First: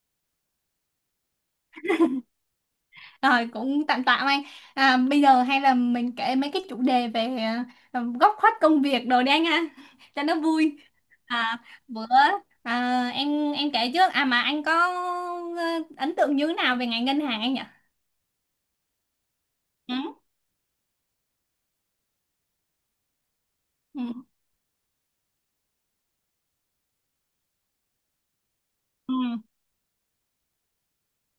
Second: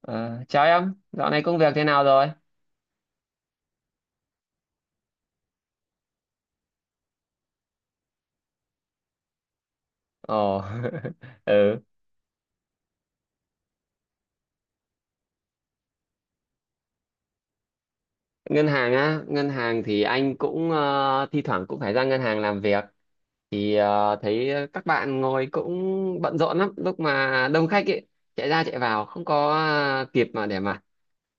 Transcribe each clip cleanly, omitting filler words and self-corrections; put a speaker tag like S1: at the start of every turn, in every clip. S1: Ờ, Chào em, dạo này công việc thế nào rồi?
S2: Rồi cũng tạm tạm anh. Bây giờ hay là mình kể mấy cái chủ đề về góc khuất công việc đồ đi anh ha, cho nó
S1: Ồ,
S2: vui. à,
S1: ừ.
S2: bữa em kể trước, à mà anh có ờ, ấn tượng như thế nào về ngành ngân hàng anh nhỉ?
S1: Ngân hàng á, ngân hàng thì
S2: Ừ.
S1: anh cũng thi thoảng cũng phải ra ngân hàng làm việc. Thì
S2: Ừ.
S1: thấy các bạn ngồi cũng bận rộn lắm, lúc mà đông khách ấy, chạy ra chạy vào,
S2: Ừ.
S1: không có kịp mà để mà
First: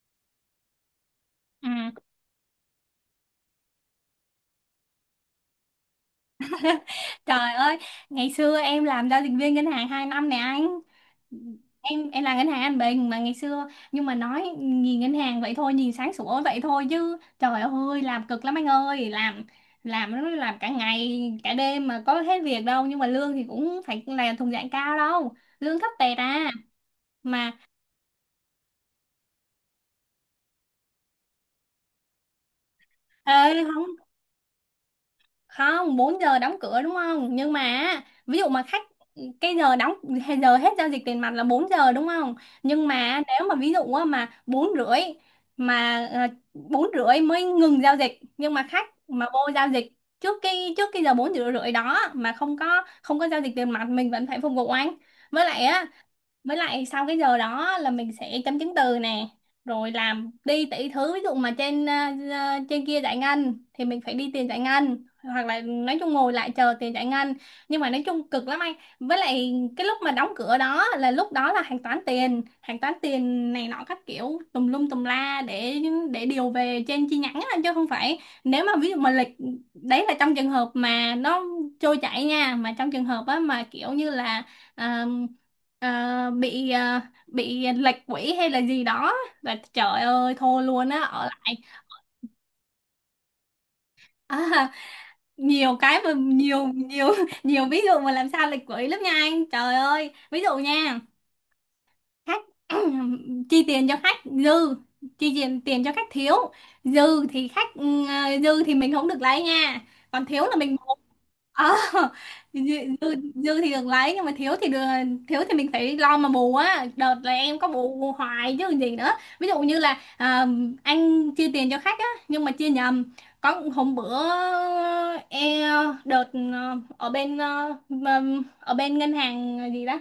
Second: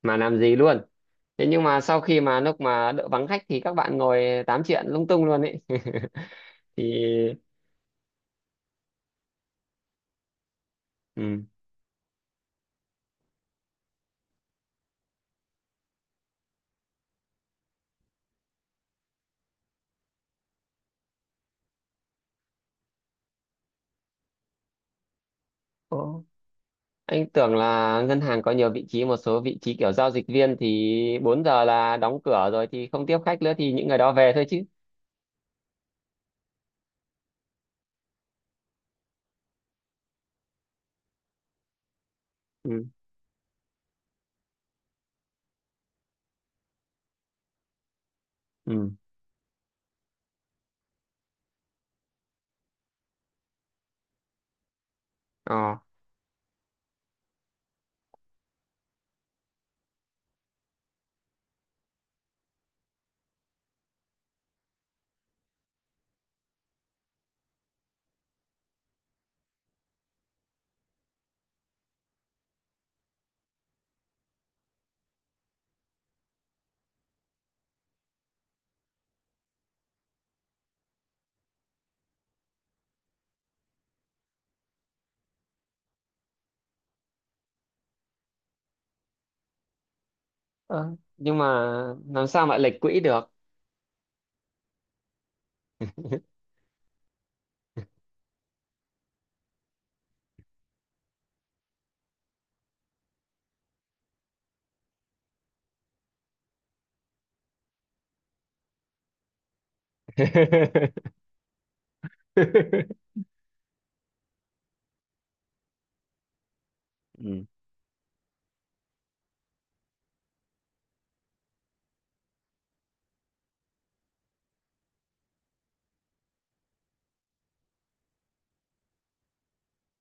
S1: mà làm gì luôn. Thế nhưng mà sau
S2: Ừ.
S1: khi mà lúc mà đỡ vắng khách thì các bạn ngồi tám chuyện lung tung luôn ấy. Thì
S2: Trời ơi, ngày xưa em làm giao dịch viên ngân hàng 2 năm nè anh. Em là ngân hàng An Bình mà ngày xưa, nhưng mà nói nhìn ngân hàng vậy thôi, nhìn sáng sủa vậy thôi, chứ trời ơi làm cực lắm anh ơi, làm làm cả ngày cả đêm mà có hết việc đâu, nhưng mà lương thì cũng phải là thuộc dạng cao đâu, lương thấp
S1: ừ.
S2: tẹt à.
S1: Anh
S2: Mà
S1: tưởng là ngân hàng có nhiều vị trí, một số vị trí kiểu giao dịch viên thì 4 giờ là đóng cửa rồi thì không tiếp khách nữa
S2: ê,
S1: thì những
S2: không
S1: người đó về thôi chứ.
S2: không 4 giờ đóng cửa đúng không, nhưng mà á, ví dụ mà khách, cái giờ đóng hay giờ hết giao dịch tiền mặt là 4 giờ đúng không,
S1: Ừ.
S2: nhưng mà nếu mà ví dụ á, mà 4 rưỡi, mà 4 rưỡi mới ngừng giao dịch, nhưng mà khách
S1: Ừ.
S2: mà vô giao dịch trước cái giờ 4 rưỡi rưỡi đó mà không có giao dịch tiền mặt mình vẫn phải phục vụ anh. Với lại
S1: Ờ.
S2: á, với lại sau cái giờ đó là mình sẽ chấm chứng từ nè, rồi làm đi tỷ thứ, ví dụ mà trên trên kia giải ngân thì mình phải đi tiền giải ngân, hoặc là nói chung ngồi lại chờ tiền giải ngân, nhưng mà nói chung cực lắm anh. Với lại cái lúc mà đóng cửa đó, là lúc đó là hàng toán tiền này nọ các kiểu tùm lum tùm la, để điều về trên chi nhánh á, chứ không phải. Nếu mà ví dụ mà lịch, đấy là trong trường hợp mà nó trôi chảy nha, mà trong trường hợp á mà kiểu như là Ờ, bị bị lệch quỹ hay là gì đó, và trời ơi thôi luôn
S1: Ờ,
S2: á, ở
S1: nhưng mà
S2: lại.
S1: làm sao mà lệch quỹ được?
S2: à, Nhiều cái mà nhiều nhiều nhiều ví dụ mà làm sao lệch quỹ lắm nha anh, trời ơi ví dụ nha, khách chi tiền cho khách dư, chi tiền tiền cho khách thiếu. Dư thì khách dư thì mình không được lấy nha, còn thiếu là mình, à, dư, dư dư thì đừng lấy, nhưng mà thiếu thì đừng, thiếu thì mình phải lo mà bù á, đợt là
S1: ừ.
S2: em có bù hoài chứ còn gì nữa. Ví dụ như là à, anh chia tiền cho khách á nhưng mà chia nhầm. Có hôm bữa, e, đợt ở bên ở bên ngân hàng gì đó,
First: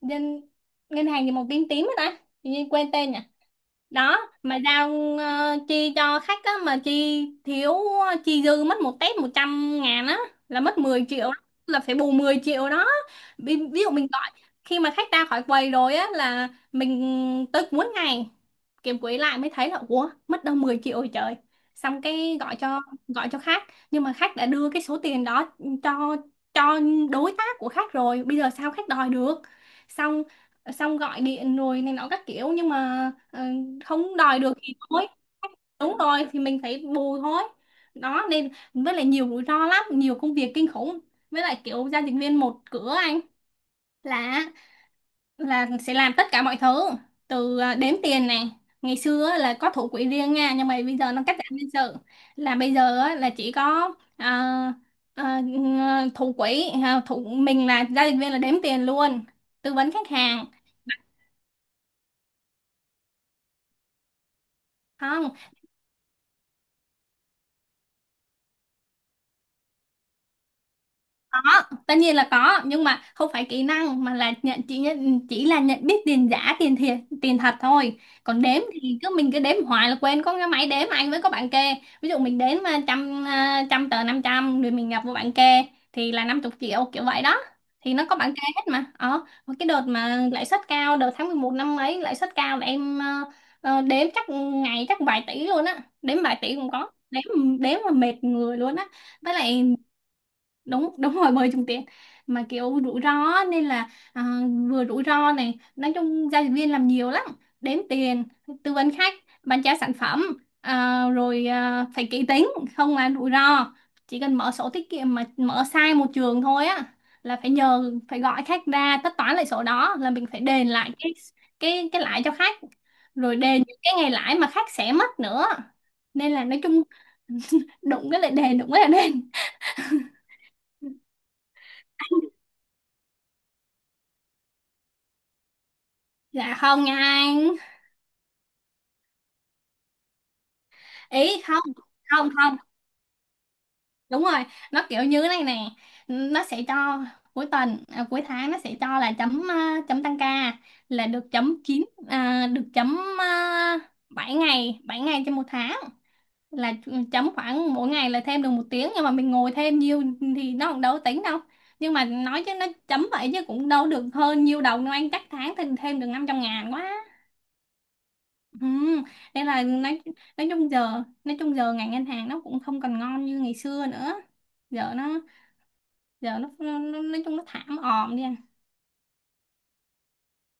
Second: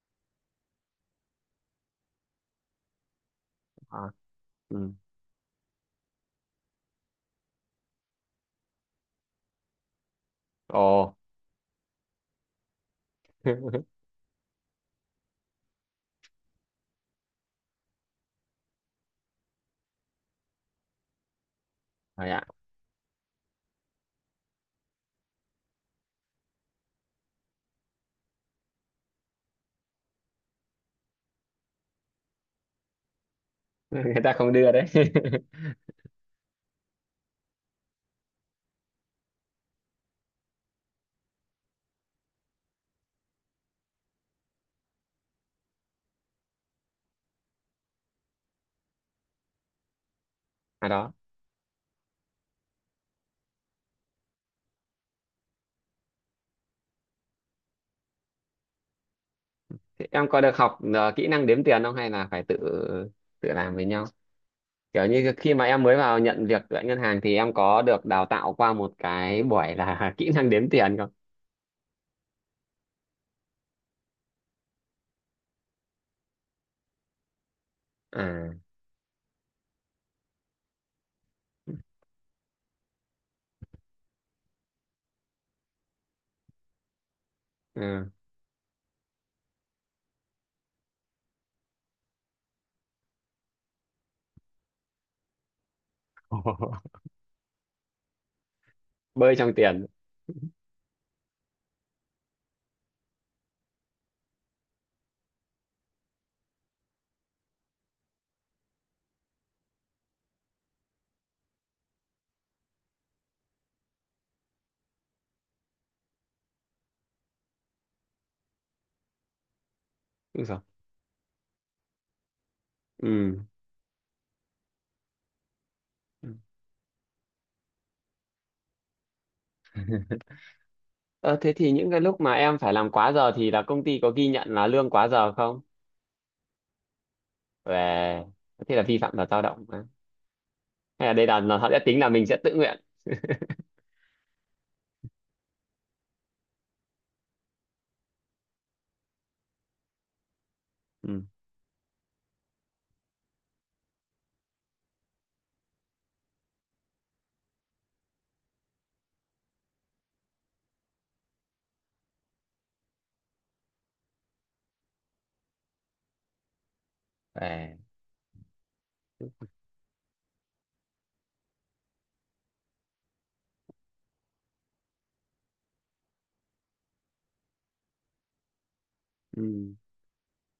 S2: ngân ngân hàng gì màu tím tím đó ta, tự nhiên quên tên nhỉ.
S1: Ờ.
S2: Đó, mà
S1: Ừ.
S2: giao chi cho khách á mà chi thiếu, ờ, chi dư mất một tép trăm ngàn á, là mất 10
S1: Ồ.
S2: triệu đó. Là phải bù 10 triệu đó. Ví dụ mình gọi, khi mà khách ra khỏi quầy rồi á, là mình tới cuối ngày kiếm quỹ lại mới thấy là ủa mất đâu 10 triệu rồi trời. Xong
S1: Rồi
S2: cái
S1: ạ.
S2: gọi cho, gọi cho khách, nhưng mà khách đã đưa cái số tiền đó cho cho đối tác của khách rồi, bây giờ sao khách đòi được. Xong Xong gọi điện rồi này nọ các kiểu, nhưng mà ờ,
S1: Người
S2: không
S1: ta
S2: đòi
S1: không
S2: được
S1: đưa
S2: thì
S1: đấy.
S2: thôi, đúng rồi thì mình phải bù thôi. Đó, nên với lại nhiều rủi ro lắm, nhiều công việc kinh khủng. Với lại kiểu giao dịch viên một cửa anh, là là sẽ làm tất cả mọi thứ, từ à, đếm tiền này. Ngày xưa á, là có thủ quỹ riêng nha, nhưng mà
S1: À
S2: bây
S1: đó.
S2: giờ nó cắt giảm nhân sự, là bây giờ á, là chỉ có à, thủ quỹ, à, thủ mình là giao dịch viên là đếm tiền luôn, tư vấn
S1: Thế
S2: khách
S1: em có
S2: hàng.
S1: được học kỹ năng đếm tiền không hay là phải tự tự làm với nhau? Kiểu
S2: Không,
S1: như khi mà em mới vào nhận việc tại ngân hàng thì em có được đào tạo qua một cái buổi là kỹ năng đếm tiền không?
S2: có, tất nhiên là có, nhưng mà không phải kỹ năng, mà là nhận là nhận biết tiền giả, tiền thật thôi. Còn
S1: À,
S2: đếm thì cứ mình cứ đếm hoài là quên, có cái máy đếm anh, với có bạn kê. Ví dụ mình đếm trăm tờ 500 rồi mình nhập vô bạn kê, thì là năm chục triệu kiểu vậy đó, thì nó
S1: ừ.
S2: có bạn kê hết. Mà cái đợt mà lãi suất cao, đợt tháng 11 năm ấy lãi suất cao, là em đếm chắc ngày chắc vài tỷ luôn á, đếm vài tỷ cũng có đếm, đếm mà mệt người luôn á.
S1: Bơi
S2: Với
S1: trong
S2: lại
S1: tiền.
S2: đúng đúng rồi, bơi trúng tuyển, mà kiểu rủi ro á, nên là à, vừa rủi ro này, nói chung giao dịch viên làm nhiều lắm, đếm tiền, tư vấn khách, bán trả sản phẩm, à, rồi à, phải kỹ tính, không là rủi ro. Chỉ cần mở sổ tiết kiệm mà mở sai một trường thôi á, là phải nhờ, phải gọi khách ra tất toán lại sổ đó, là mình phải
S1: Đúng rồi.
S2: đền lại cái cái lãi cho khách, rồi
S1: Ừ.
S2: đền những cái ngày lãi mà khách sẽ mất nữa. Nên là nói chung đụng cái lại đền, đụng cái lại đền.
S1: Ờ, thế thì những cái lúc mà em phải làm quá giờ thì là công ty có ghi nhận là lương quá giờ không
S2: Dạ không nha anh.
S1: về? Thế là vi phạm luật lao động á? Hay là đây là nó-
S2: Không,
S1: họ sẽ tính là mình
S2: không
S1: sẽ tự
S2: không
S1: nguyện.
S2: đúng rồi, nó kiểu như thế này nè. Nó sẽ cho cuối tuần, à, cuối tháng nó sẽ cho là chấm, à, chấm tăng ca, là
S1: Ừ.
S2: được chấm 9, à, được chấm 7 ngày, 7 ngày trên một tháng, là chấm khoảng mỗi ngày là thêm được một tiếng, nhưng mà mình ngồi thêm nhiều thì nó cũng đâu có tính đâu. Nhưng mà nói chứ nó chấm vậy chứ cũng đâu được hơn nhiều đầu đâu anh, chắc tháng thì thêm được 500 ngàn quá.
S1: À.
S2: Ừ, nên là nói chung giờ, ngành ngân hàng nó cũng không còn ngon như ngày xưa nữa. Giờ nó, giờ nó nói chung nó thảm òm đi à.
S1: Ừ.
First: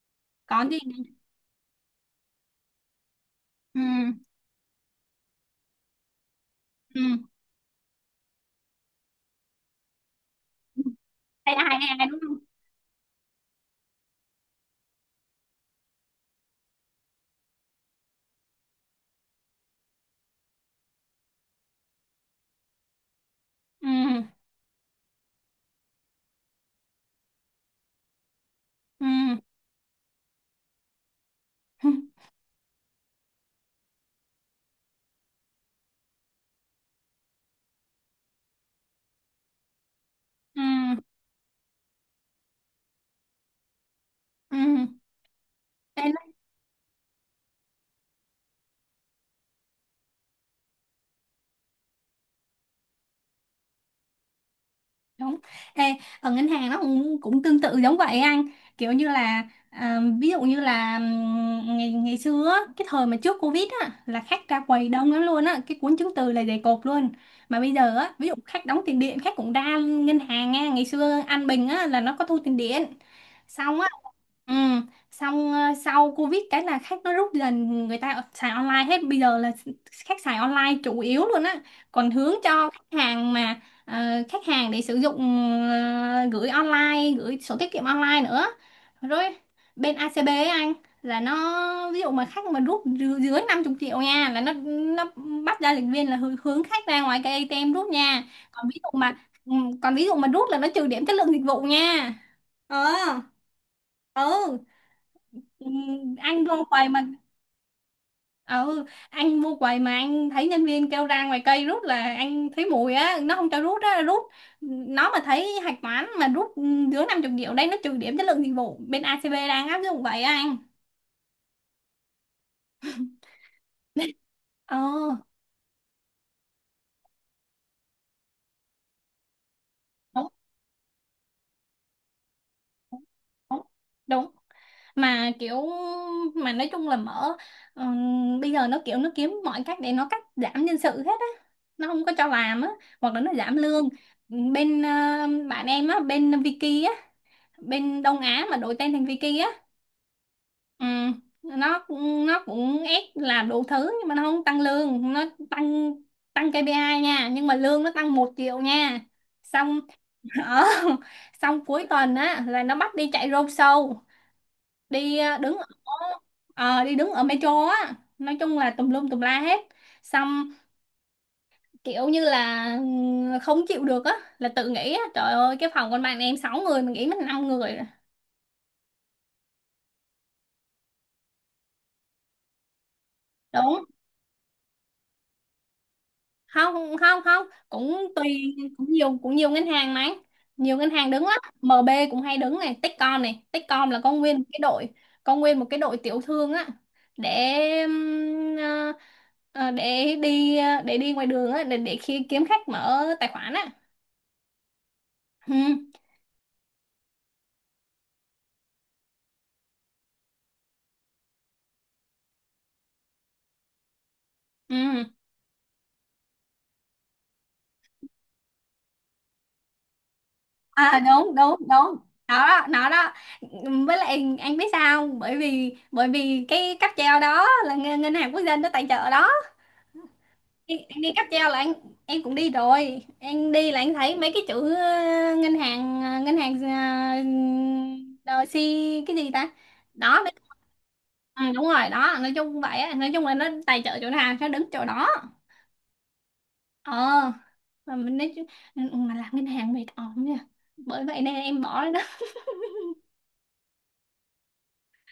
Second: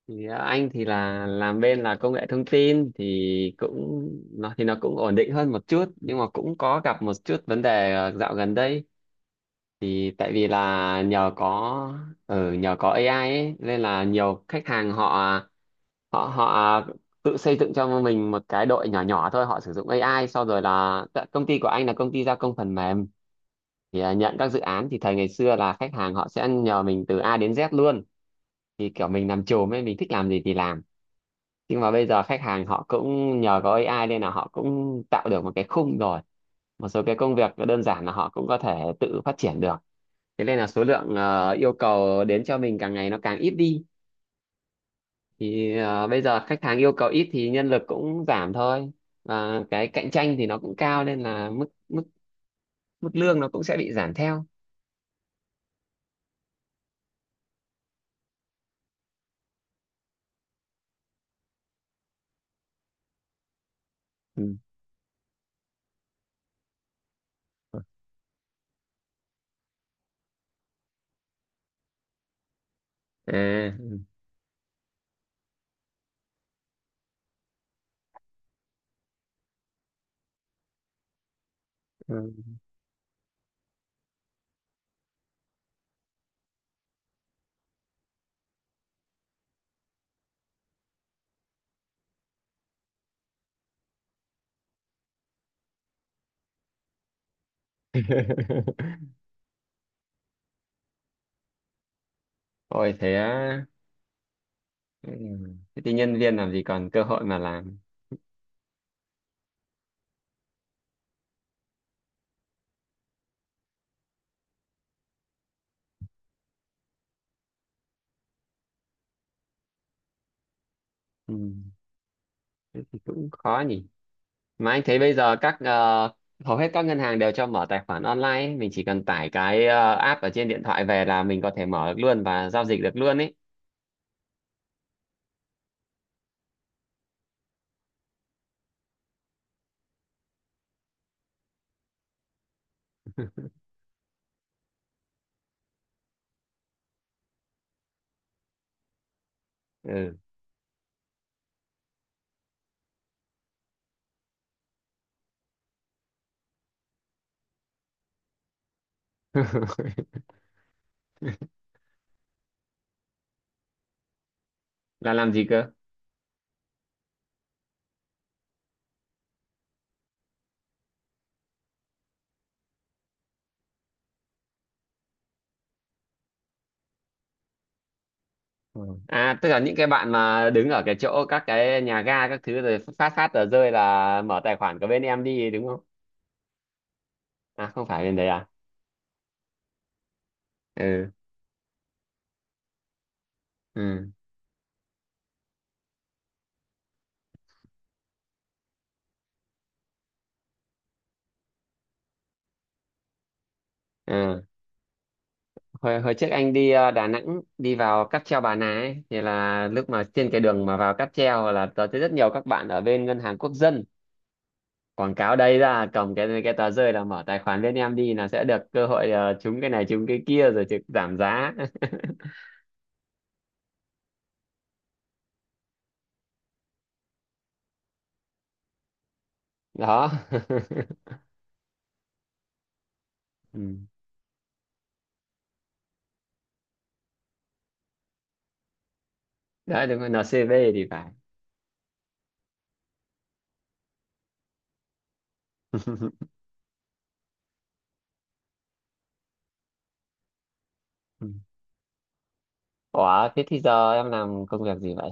S1: Thì anh
S2: Còn gì
S1: thì
S2: nữa?
S1: là làm bên là công nghệ thông tin thì
S2: Ừ.
S1: cũng nó thì nó cũng ổn định hơn một chút nhưng mà cũng có gặp một
S2: Ừ.
S1: chút vấn đề dạo gần đây. Thì tại vì là nhờ
S2: ai ai
S1: có
S2: ai đúng không?
S1: ở nhờ có AI ấy, nên là nhiều khách hàng họ họ họ tự xây dựng cho mình một cái đội nhỏ nhỏ thôi, họ sử dụng AI sau rồi là tại công ty của anh là công ty gia công phần mềm. Thì
S2: Ừ.
S1: nhận các dự án thì thầy ngày xưa là khách hàng họ sẽ nhờ mình từ A đến Z luôn. Thì
S2: Ừ.
S1: kiểu mình làm chùm ấy, mình thích làm gì thì làm, nhưng
S2: Ừ.
S1: mà bây giờ khách hàng họ cũng nhờ có AI nên là họ cũng tạo được một cái khung rồi. Một số cái công việc đơn giản là họ cũng có thể tự phát triển được. Thế nên là số lượng yêu cầu đến cho mình càng ngày nó càng ít đi.
S2: Ừ.
S1: Thì
S2: Ừ.
S1: bây giờ khách hàng yêu cầu ít thì nhân lực cũng giảm thôi. Và cái cạnh tranh thì nó cũng cao nên là mức mức mức lương nó cũng sẽ bị giảm theo.
S2: Đúng. Ê, ở ngân hàng nó cũng tương tự giống vậy anh, kiểu như là à, ví dụ như là ngày ngày xưa á, cái thời mà trước Covid á, là khách
S1: Ừ.
S2: ra quầy đông lắm luôn á, cái cuốn chứng từ là dày cộp luôn. Mà bây giờ á, ví dụ khách đóng tiền điện khách cũng ra ngân hàng nha, ngày xưa An Bình á, là nó có thu tiền điện,
S1: À.
S2: xong, ừ, xong ờ, sau Covid cái là khách nó rút dần, người ta xài online hết, bây giờ là khách xài online chủ yếu luôn á. Còn
S1: Ừ.
S2: hướng cho khách hàng mà ờ, khách hàng để sử dụng gửi online, gửi sổ tiết kiệm online nữa, rồi bên ACB ấy anh, là nó ví dụ mà khách mà dưới 50 triệu nha, là nó nó bắt ra lịch viên là hướng khách ra ngoài cái ATM rút nha. Còn ví dụ mà ừ, còn ví dụ mà rút là nó trừ điểm chất lượng dịch vụ nha.
S1: Ôi
S2: Ờ.
S1: thế á.
S2: Ừ.
S1: Ừ.
S2: Ừ.
S1: Thế thì nhân viên
S2: Anh
S1: làm gì
S2: vô quầy
S1: còn
S2: mà
S1: cơ hội mà làm.
S2: ờ, ừ anh vô quầy mà anh thấy nhân viên kêu ra ngoài cây rút là anh thấy mùi á, nó không cho rút á, rút, ừ, nó mà thấy hạch toán mà rút, ừ, dưới năm chục triệu đây nó trừ điểm chất lượng dịch vụ, bên ACB đang áp dụng vậy á anh.
S1: Ừ. Thế thì cũng khó nhỉ. Mà
S2: Ờ,
S1: anh thấy bây giờ các hầu hết các ngân hàng đều cho mở tài khoản online ấy. Mình chỉ cần tải cái app
S2: đúng
S1: ở trên điện thoại về là mình có thể mở được luôn và giao dịch được
S2: đúng
S1: luôn ấy.
S2: đúng đúng. Mà kiểu, mà nói chung là mở, bây giờ nó kiểu nó kiếm mọi cách để nó cắt giảm nhân sự hết á, nó không có cho làm á, hoặc là nó giảm lương. Bên ờ, bạn em á bên Vicky, bên Đông Á mà đổi tên thành Vicky á.
S1: Ừ.
S2: Ừ. Nó, cũng ép làm đủ thứ nhưng mà nó không tăng lương, nó tăng tăng KPI nha, nhưng mà lương nó tăng một triệu nha. Xong ở xong cuối tuần á là nó bắt đi chạy road show,
S1: Là
S2: đi
S1: làm
S2: ờ,
S1: gì
S2: đứng ở
S1: cơ?
S2: ờ, đi đứng ở metro á, nói chung là tùm lum tùm la hết. Xong kiểu như là ừ, không chịu được á, là tự nghĩ á trời ơi cái phòng con bạn em 6 người, mình nghĩ mình 5 người rồi.
S1: Ừ. À tức là những cái bạn mà đứng ở cái chỗ các cái nhà ga các thứ rồi phát phát tờ rơi
S2: Đúng.
S1: là mở tài khoản của bên em đi đúng không?
S2: Không không không
S1: À không phải
S2: cũng
S1: bên đấy à?
S2: tùy, cũng nhiều, cũng nhiều ngân hàng mà, nhiều ngân
S1: Ừ.
S2: hàng đứng lắm, MB cũng hay đứng này, Techcom này, Techcom là
S1: Ừ.
S2: có nguyên một cái đội, có nguyên một cái đội tiểu thương á, để ừm, ờ, để đi ngoài đường á, để khi kiếm khách mở tài khoản á.
S1: Ừ.
S2: Ừ.
S1: hồi hồi trước anh đi Đà Nẵng đi vào cáp treo Bà Nà ấy, thì là lúc mà trên cái đường mà vào cáp treo là tớ thấy rất nhiều các bạn ở bên ngân hàng quốc dân
S2: Ừ.
S1: quảng cáo đây ra cầm cái tờ rơi là mở tài khoản bên em đi là sẽ được cơ hội trúng cái này trúng cái kia rồi trực
S2: À
S1: giảm
S2: đúng
S1: giá.
S2: đúng đúng nó đó, nó đó. Với lại anh biết sao không? Bởi vì cái cáp treo đó là ngân ngân hàng quốc dân nó tài trợ đó.
S1: Đó.
S2: Anh đi cáp treo là anh em cũng đi rồi, anh đi
S1: Ừ.
S2: là anh thấy mấy cái chữ ờ, ngân hàng si, cái gì ta.
S1: Đấy đúng rồi,
S2: Đó mấy-,
S1: NCV thì phải.
S2: ừ, đúng rồi đó, nói chung vậy á, nói chung là nó tài trợ chỗ nào nó đứng chỗ đó. Ờ, mà mình nói chứ-, ừ, ừ, mà làm ngân hàng mệt ỏm nha, bởi vậy
S1: Ừ.
S2: nên em bỏ rồi đó.
S1: Ủa thế thì giờ em làm công việc gì vậy?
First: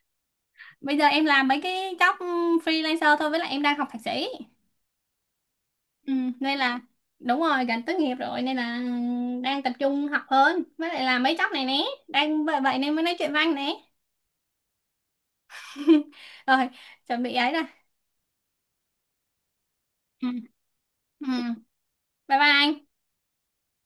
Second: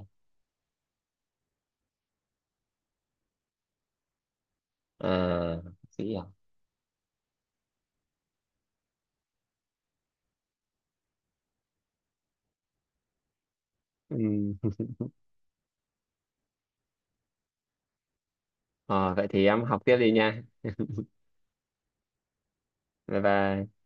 S2: Bây giờ em làm mấy cái job freelancer thôi, với lại em đang học thạc sĩ.
S1: À, bác
S2: Ừ,
S1: sĩ à?
S2: nên là đúng rồi, gần tốt nghiệp rồi, nên là đang tập trung học hơn, với lại là mấy chóc này nè, đang vậy vậy nên mới nói chuyện với anh nè.
S1: Ừ.
S2: Rồi, chuẩn bị ấy rồi.
S1: Ờ, vậy thì em học tiếp đi
S2: Ừ.
S1: nha.
S2: Ừ. Bye bye anh.
S1: Bye bye.